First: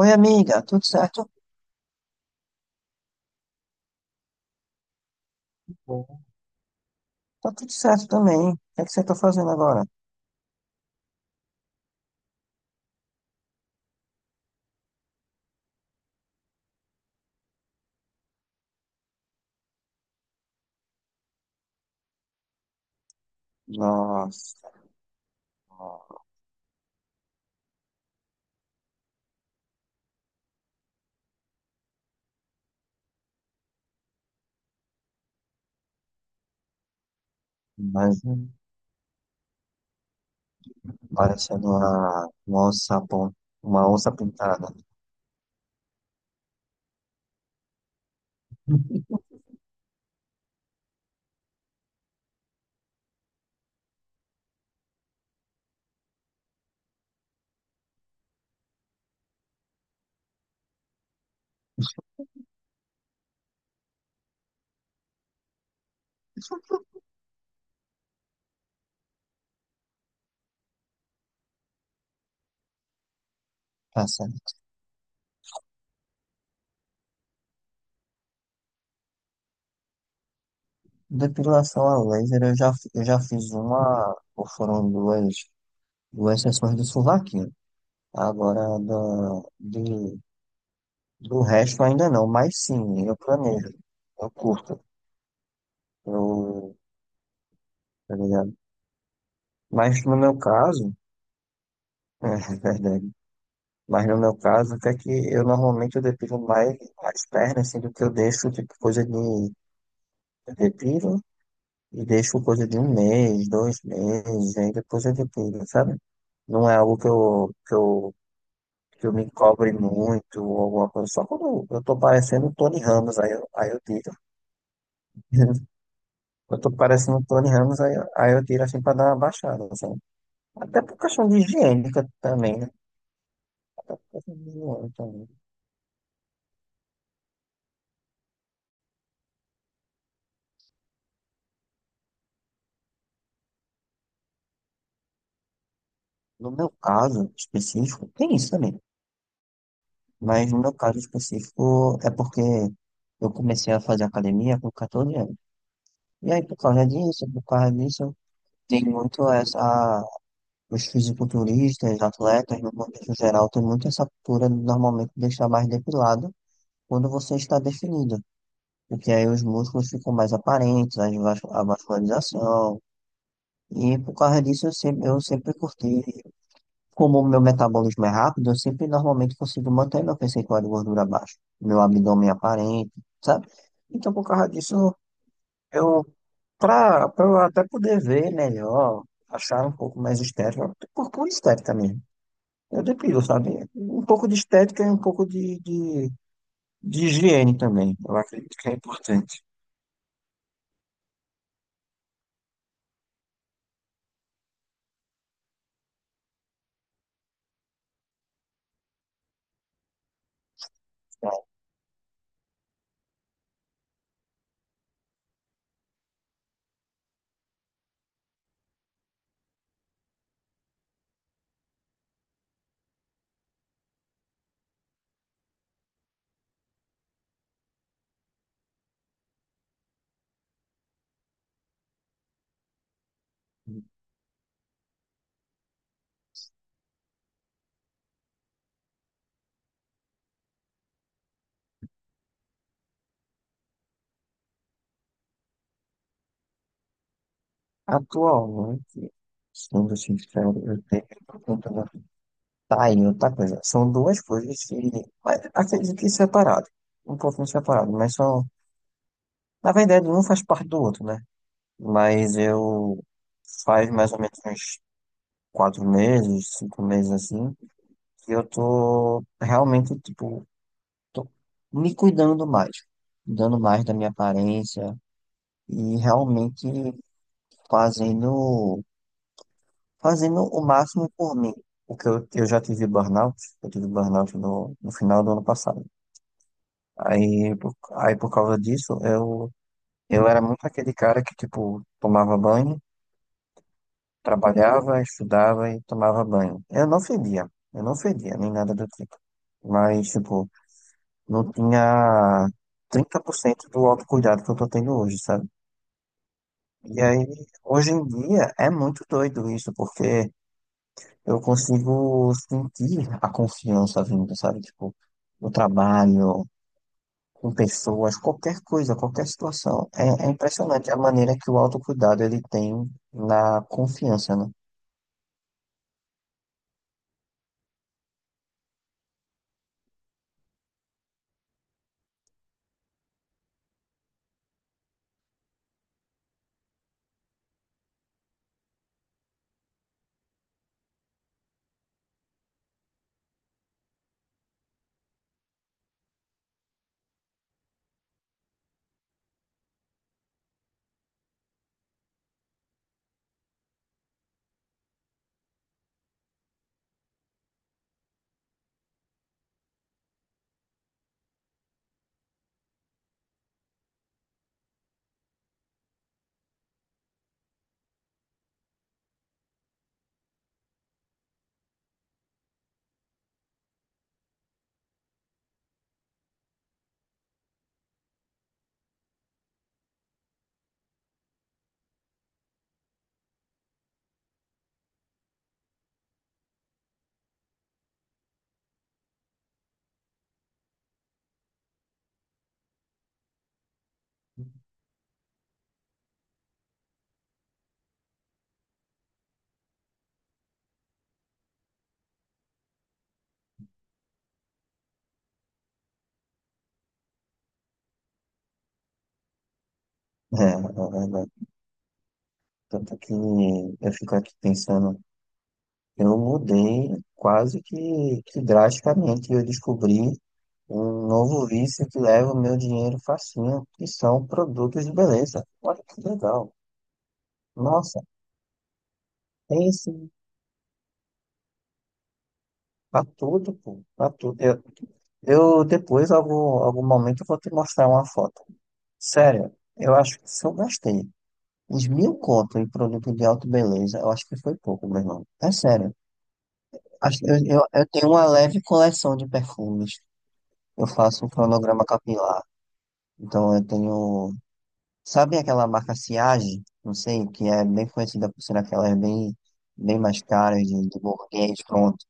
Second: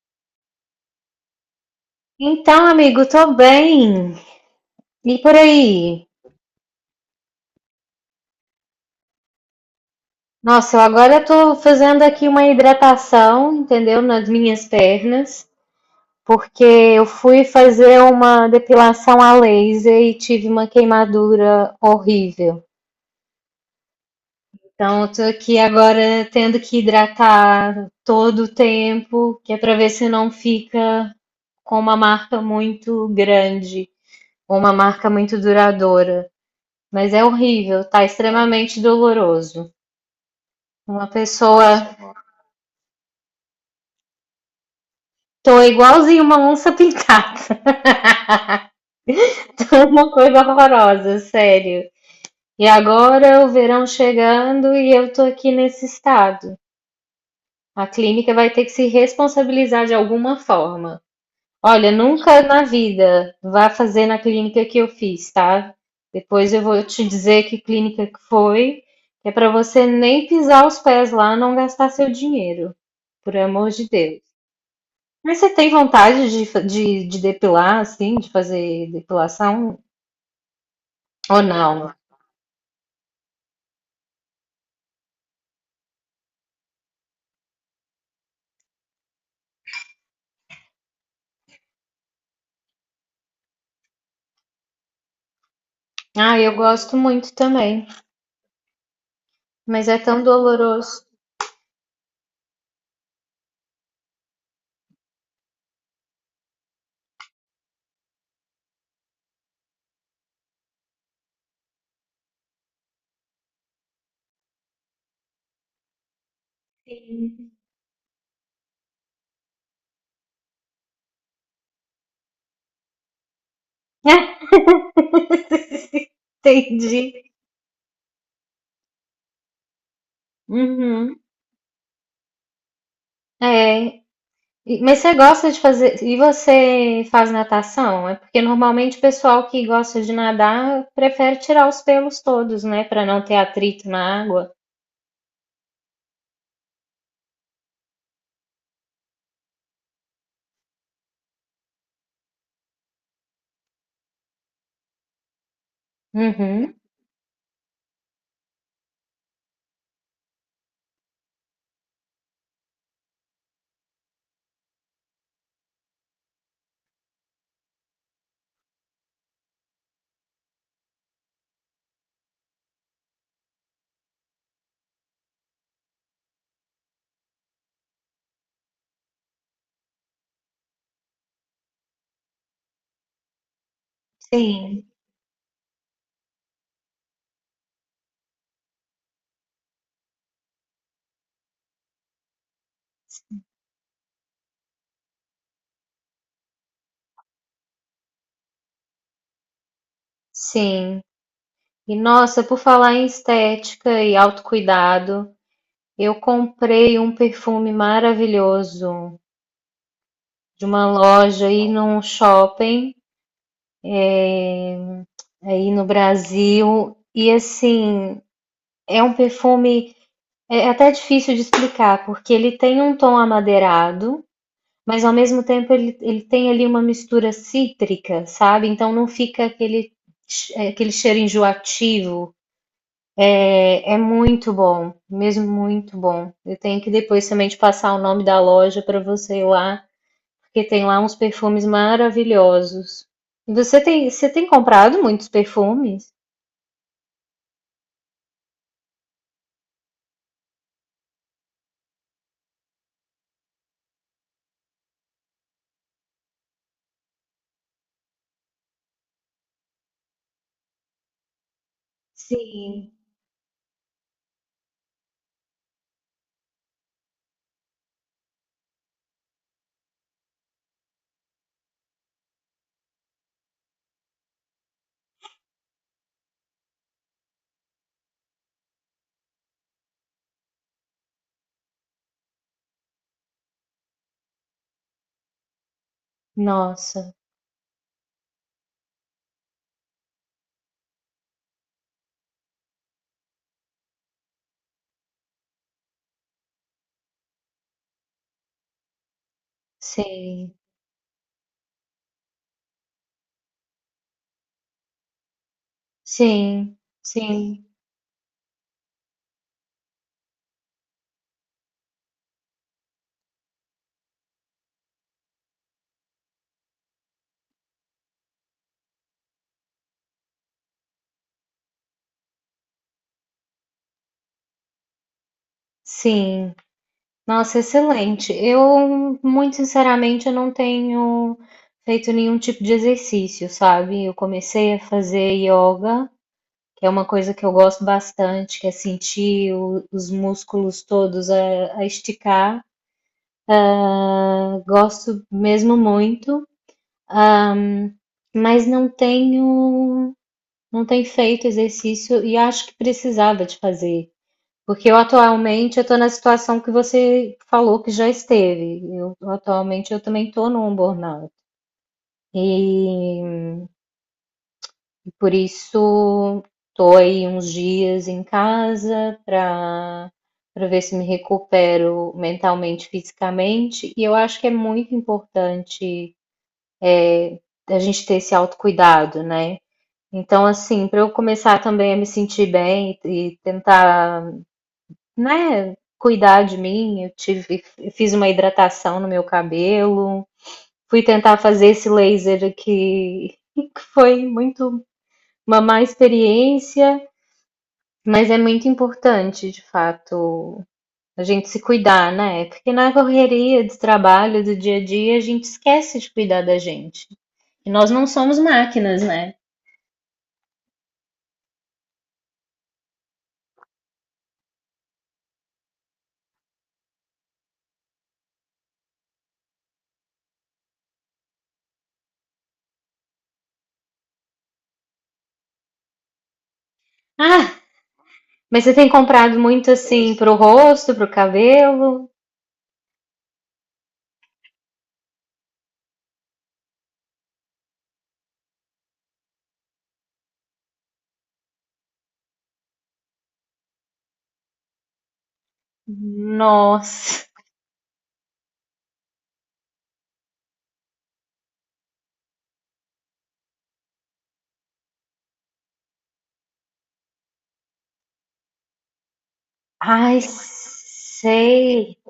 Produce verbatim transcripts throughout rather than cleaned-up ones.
Oi, amiga, tudo certo? Então, amigo, tô bem. E por aí? Bom, tá tudo certo também. O que é que você tá fazendo agora? Nossa, eu agora tô fazendo aqui uma hidratação, entendeu? Nas minhas pernas, porque eu fui fazer uma depilação a laser e tive uma queimadura horrível. Nossa, Então, eu tô aqui agora tendo que hidratar todo o tempo, que é pra ver se não fica com uma marca muito grande ou uma marca muito duradoura. Mas é horrível, tá mas extremamente doloroso. Uma parecendo pessoa. uma, uma onça, pon- uma onça pintada. Tô igualzinho uma onça pintada. Tô uma coisa horrorosa, sério. E agora o verão chegando e eu tô aqui nesse estado. A clínica vai ter que se responsabilizar de alguma forma. Olha, nunca na vida vá fazer na clínica que eu fiz, tá? Depois eu vou te dizer que clínica que foi, que é pra você nem pisar os pés lá, não gastar seu dinheiro. Por amor de Tá Deus. certo. Mas você tem vontade de, fa- de, de depilar, assim, de fazer depilação? Ou não? Depilação a laser, eu já, fi- eu já fiz uma, ou foram duas, duas sessões do sovaquinho. Agora, do, de, do resto ainda não, mas sim, eu planejo, eu curto, Ah, eu eu, gosto muito também, tá ligado? mas é Mas no tão meu caso, doloroso. é verdade. Mas no meu caso, até que eu normalmente eu depilo mais as pernas, assim, do que eu deixo, tipo, coisa de eu depilo e deixo coisa de um mês, dois meses, aí depois eu depilo, sabe? Não é algo que eu, Sim. que eu, que eu me cobre muito ou alguma coisa. Só quando eu tô parecendo o Tony Ramos, aí eu, aí eu tiro. Eu tô Entendi. parecendo o Tony Ramos, aí, eu- aí eu tiro assim pra dar uma baixada, sabe? Até por Uhum. questão de higiênica também, né? Até É. por questão de E- higiene Mas você também. gosta de fazer. E você faz natação? É porque normalmente o pessoal que gosta de nadar prefere tirar os pelos todos, né? Pra não ter atrito na água. No meu caso específico, tem isso também. Mas no meu caso específico é porque eu comecei a fazer academia com quatorze anos. E aí, por Uhum. causa disso, por causa disso, tem muito essa. Os fisiculturistas, atletas, no contexto geral, tem muito essa cultura de normalmente deixar mais depilado quando você está definido. Porque aí os músculos ficam mais aparentes, as vas- a vascularização. E por causa disso, eu sempre, eu sempre curti. Como o meu metabolismo é rápido, eu sempre normalmente consigo manter meu percentual de gordura baixo, meu abdômen aparente, sabe? Então, por causa Sim, disso, eu, pra, pra eu até poder ver melhor, achar um pouco mais estético, por pura estética mesmo. Eu depilo, sabe? Um pouco de estética e um pouco de, de, de higiene também. Eu acredito que é importante. sim. E nossa, por falar em estética e autocuidado. Eu comprei um perfume maravilhoso de uma loja aí num shopping aí no Brasil e assim é um perfume é até difícil de explicar porque ele tem um tom amadeirado, mas ao mesmo tempo ele, ele tem ali uma mistura cítrica, sabe? Então não fica aquele che- é, aquele cheiro enjoativo. É, é muito bom, mesmo muito bom. Eu tenho que depois também te passar o nome da loja para você ir lá porque tem lá uns perfumes maravilhosos. Você tem, você tem comprado muitos perfumes? Atualmente, sendo sincero, eu tenho. Tá aí outra coisa. São duas coisas que. Mas acredito que separado. Um pouquinho separado, mas são. Na verdade, um faz parte do outro, né? Mas Sim. eu. Faz mais ou menos uns quatro meses, cinco meses assim, que eu tô realmente, tipo, tô me cuidando mais. Cuidando mais da minha aparência e realmente fazendo. Fazendo o máximo por mim. Porque eu, eu já tive burnout. Eu tive burnout no, no final do ano passado. Nossa, Aí, por- aí por causa disso, eu, eu era muito aquele cara que, tipo, tomava banho, trabalhava, estudava e tomava banho. Eu não fedia, eu não fedia, nem nada do tipo. Mas, tipo, sim, não tinha trinta por cento do autocuidado que eu tô tendo hoje, sabe? sim, E aí, sim, hoje em dia, é muito doido isso, porque eu consigo sentir a confiança vindo, sabe? Tipo, o trabalho, com pessoas, qualquer coisa, qualquer situação. É, é impressionante a maneira que o autocuidado ele tem na confiança, né? sim. Nossa, excelente. Eu, muito sinceramente, eu não tenho feito nenhum tipo de exercício, sabe? Eu comecei a fazer yoga, que é uma coisa que eu gosto bastante, que é sentir o- os músculos todos a, a esticar. Eu gosto mesmo muito. Ahm, mas não tenho, não tenho feito exercício e acho que precisava de fazer, porque eu atualmente eu estou na situação que você falou que já esteve. Eu, atualmente eu também estou num burnout e por isso estou aí uns dias em casa para para ver se me recupero mentalmente, fisicamente. E eu acho que é muito importante é, a gente ter esse autocuidado, né? Então, assim, para eu começar também a me sentir bem e e tentar, né, cuidar de mim, eu tive, fiz uma hidratação no meu cabelo, fui tentar fazer esse laser aqui, que foi muito uma má experiência, mas é muito importante, de fato, a gente se cuidar, né? Porque na correria de trabalho, do dia a dia, a gente esquece de cuidar da gente. E nós não somos máquinas, né? É, é verdade. Tanto que eu fico aqui pensando, eu mudei quase que, que drasticamente, eu descobri um novo vício que leva o meu dinheiro facinho, que são produtos de beleza. Olha que legal. Ah. Nossa, Mas você tem comprado tem muito sim, assim pro rosto, pro cabelo? pra tudo, pô, pra tudo. Eu, Eu depois, algum, algum momento, eu vou te mostrar uma foto. Sério, eu acho que se eu gastei uns mil conto em produto de auto beleza, eu acho que foi pouco, meu irmão. É sério. Acho- Nossa. Eu, eu, eu tenho uma leve coleção de perfumes. Eu faço um cronograma capilar. Então eu tenho. Sabe aquela marca Siage? Não sei, que é bem conhecida por ser aquelas bem, bem Ai, mais caras de, de burguês, sei. pronto.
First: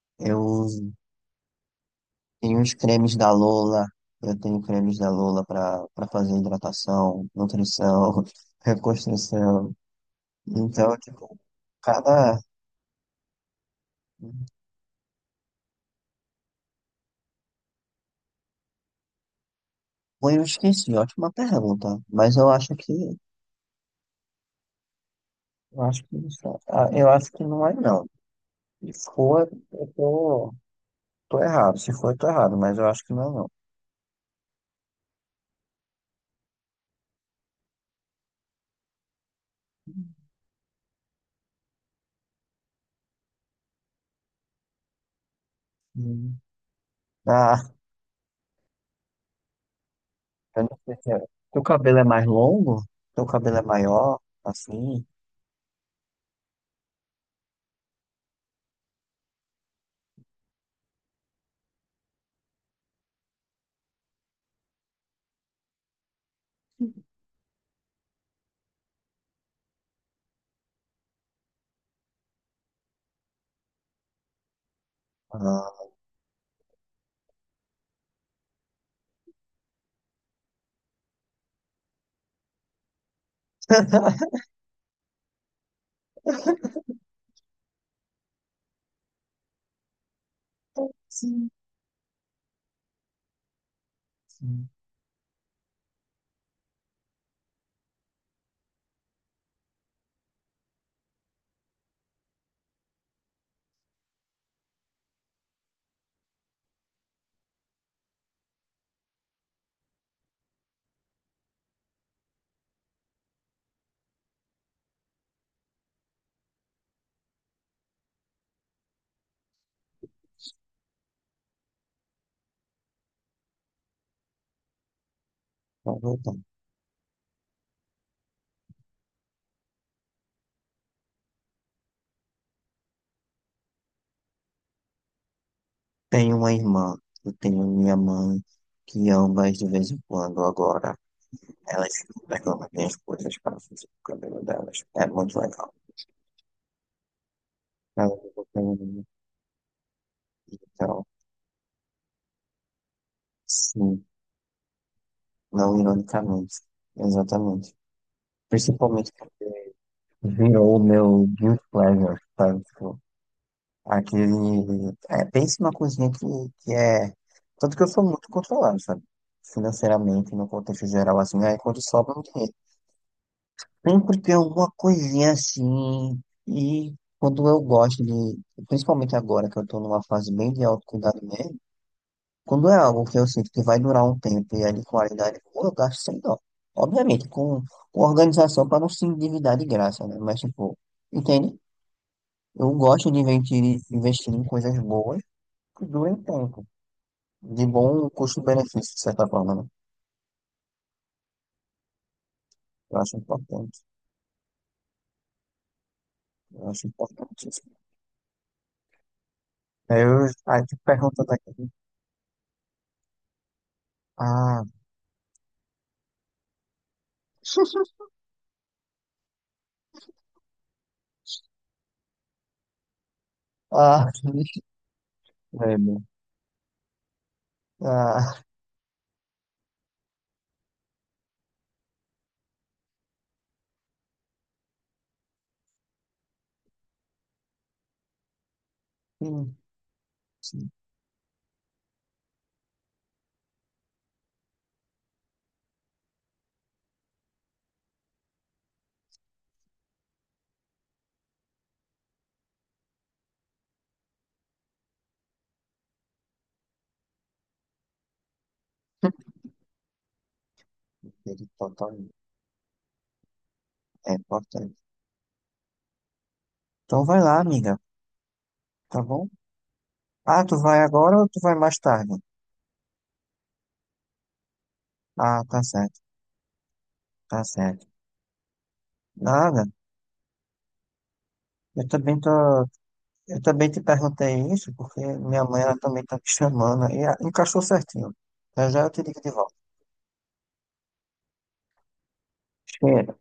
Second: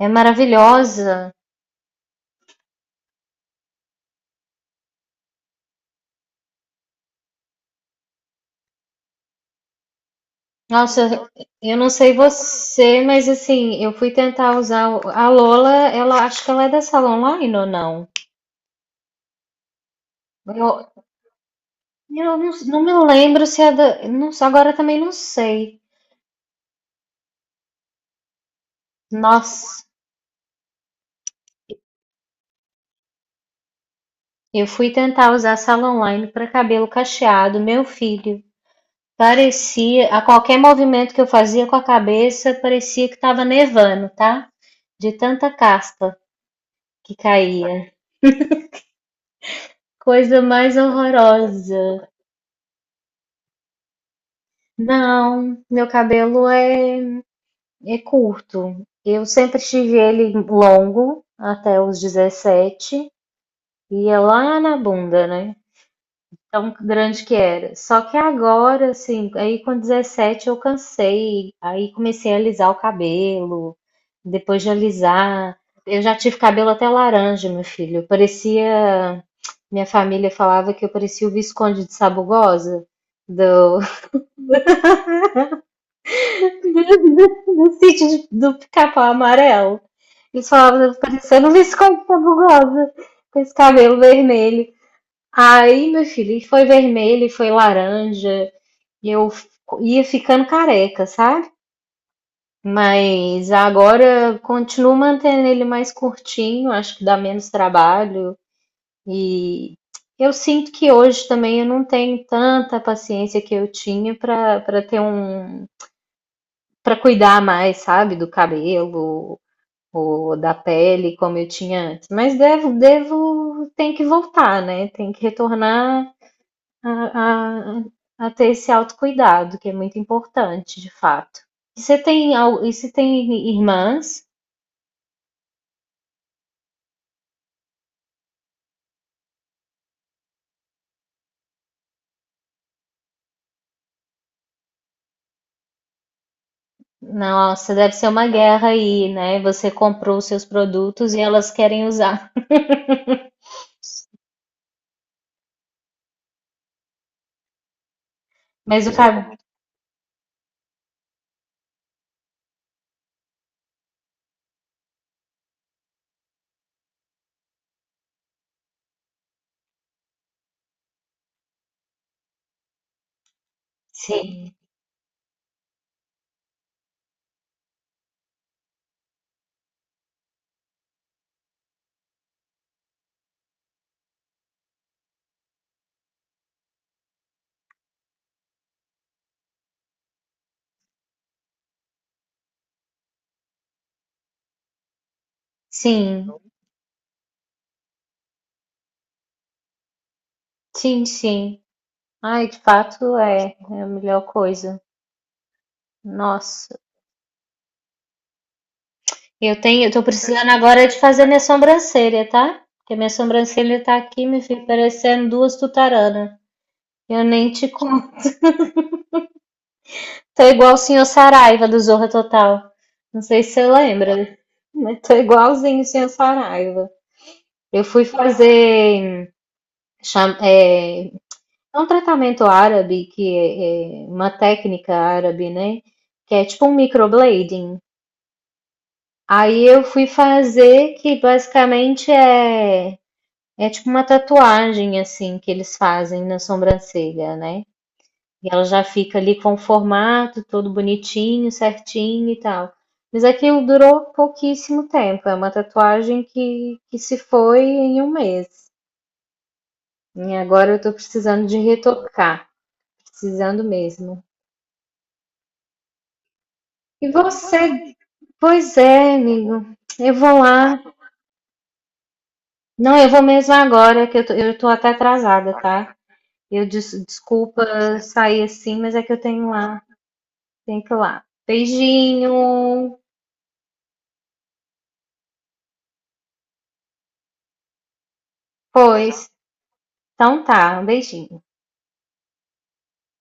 É Eu maravilhosa. tem uns cremes da Lola, eu tenho cremes da Lola para para fazer hidratação, nutrição, reconstrução. Então, Nossa, tipo, eu não sei cada. você, mas assim, eu fui tentar usar o- a Lola, ela acho que ela é da Salon Online ou não? Pô, eu esqueci, Eu, ótima pergunta. eu Mas eu não, acho não me que. lembro se é da, não, agora também não sei. Eu acho que, não sei. Ah, eu acho que não é, não. Se for, Nossa, eu tô, tô errado. Se for, eu tô errado, mas eu acho que não é, não. eu fui tentar usar a Salon Online para cabelo cacheado, meu filho. Parecia, a qualquer movimento que eu fazia com a cabeça, parecia que estava nevando, tá? De tanta caspa Hum. que Ah, caía. Coisa eu mais não sei se é. Teu cabelo é horrorosa. mais longo? Teu cabelo é maior? Assim? Não, meu cabelo é, é curto. Eu sempre tive ele longo até os dezessete e é lá na bunda, né? Tão grande que era. Só que agora, assim, aí com dezessete eu cansei, aí comecei a alisar o cabelo, depois de alisar, Ah. eu já tive cabelo até laranja, meu filho. Eu parecia, minha família falava que eu parecia o Visconde de Sabugosa, do, do sítio de- do Pica-Pau Amarelo. Eles falavam, eu parecendo o Sim. Visconde de Sabugosa, com esse cabelo vermelho. Aí, meu filho, e foi vermelho, e foi laranja, E eu f- ia ficando careca, sabe? Mas agora continuo mantendo ele mais curtinho, acho que dá menos trabalho. E eu sinto que hoje também eu não tenho tanta paciência que eu tinha para para ter um para cuidar mais, sabe, do cabelo ou da pele como eu tinha antes. Mas devo devo tem que voltar, né? Tem que Pra retornar voltar. a, a- a ter esse autocuidado, que é muito importante, de fato. E você tem, al- e você tem irmãs? Tenho uma irmã, eu tenho minha mãe, que ambas de vez em quando agora, elas ficam pegando as minhas coisas para fazer o cabelo delas. É muito legal. Nossa, deve ser Elas uma ficam guerra pegando aí, né? Você comprou os seus então produtos e elas querem usar. sim, não ironicamente. Exatamente. Mas o Principalmente cabelo. virou o meu guilt pleasure, sabe? Tipo, aquele é, pense uma coisinha que, que é tanto que eu sou muito controlado, sabe? Financeiramente, no contexto geral, assim, aí quando sobra um dinheiro. Sempre tem Sim, alguma coisinha assim. E quando eu gosto de, principalmente agora que eu tô numa fase bem de autocuidado mesmo, quando é algo que eu sinto que vai durar um tempo e é de qualidade boa, eu gasto sem dó. Obviamente, com, com organização para não se endividar de graça, né? Mas, tipo, entende? Eu gosto de investir, investir em coisas boas que durem sim, tempo, de bom custo-benefício, de certa forma, né? sim, sim. Ai, de Eu fato acho é, importante. é a melhor coisa. Eu Nossa. acho importante. Eu tenho, eu tô Aí eu, precisando aí eu fico agora de fazer perguntando minha aqui. sobrancelha, tá? Porque minha sobrancelha tá aqui, me Ah. fica parecendo duas tutaranas. Eu nem te conto. Tô igual o senhor Saraiva do Zorra Total. Não sei se você Ah, lembra, né? Mas tô é, igualzinho o né? senhor Saraiva. Eu fui Ah, fazer cham- é, um tratamento árabe, que é, é uma técnica árabe, né? Que é tipo um microblading. sim, Aí eu fui sim, fazer, que basicamente é, é tipo uma tatuagem, assim, que eles fazem na sobrancelha, né? E ela já fica ali com o formato todo bonitinho, certinho e tal. Mas aquilo durou pouquíssimo tempo. É uma tatuagem que, que se foi em um mês. E agora eu tô ele precisando de totalmente. retocar. Precisando É mesmo. importante. Então E vai lá, você? amiga, Pois tá é, bom? amigo. Eu vou Ah, tu lá. vai agora ou tu vai mais tarde? Não, eu vou mesmo agora, que eu tô, eu tô até Ah, atrasada, tá tá? certo, Eu des- tá desculpa certo. sair assim, mas é que eu tenho Nada, lá. Tenho que ir lá. eu também tô, Beijinho. eu também te perguntei isso porque minha mãe ela também tá te chamando e ah, encaixou certinho. Já já eu te ligo Pois. de volta. Então tá, um beijinho. Cheiro.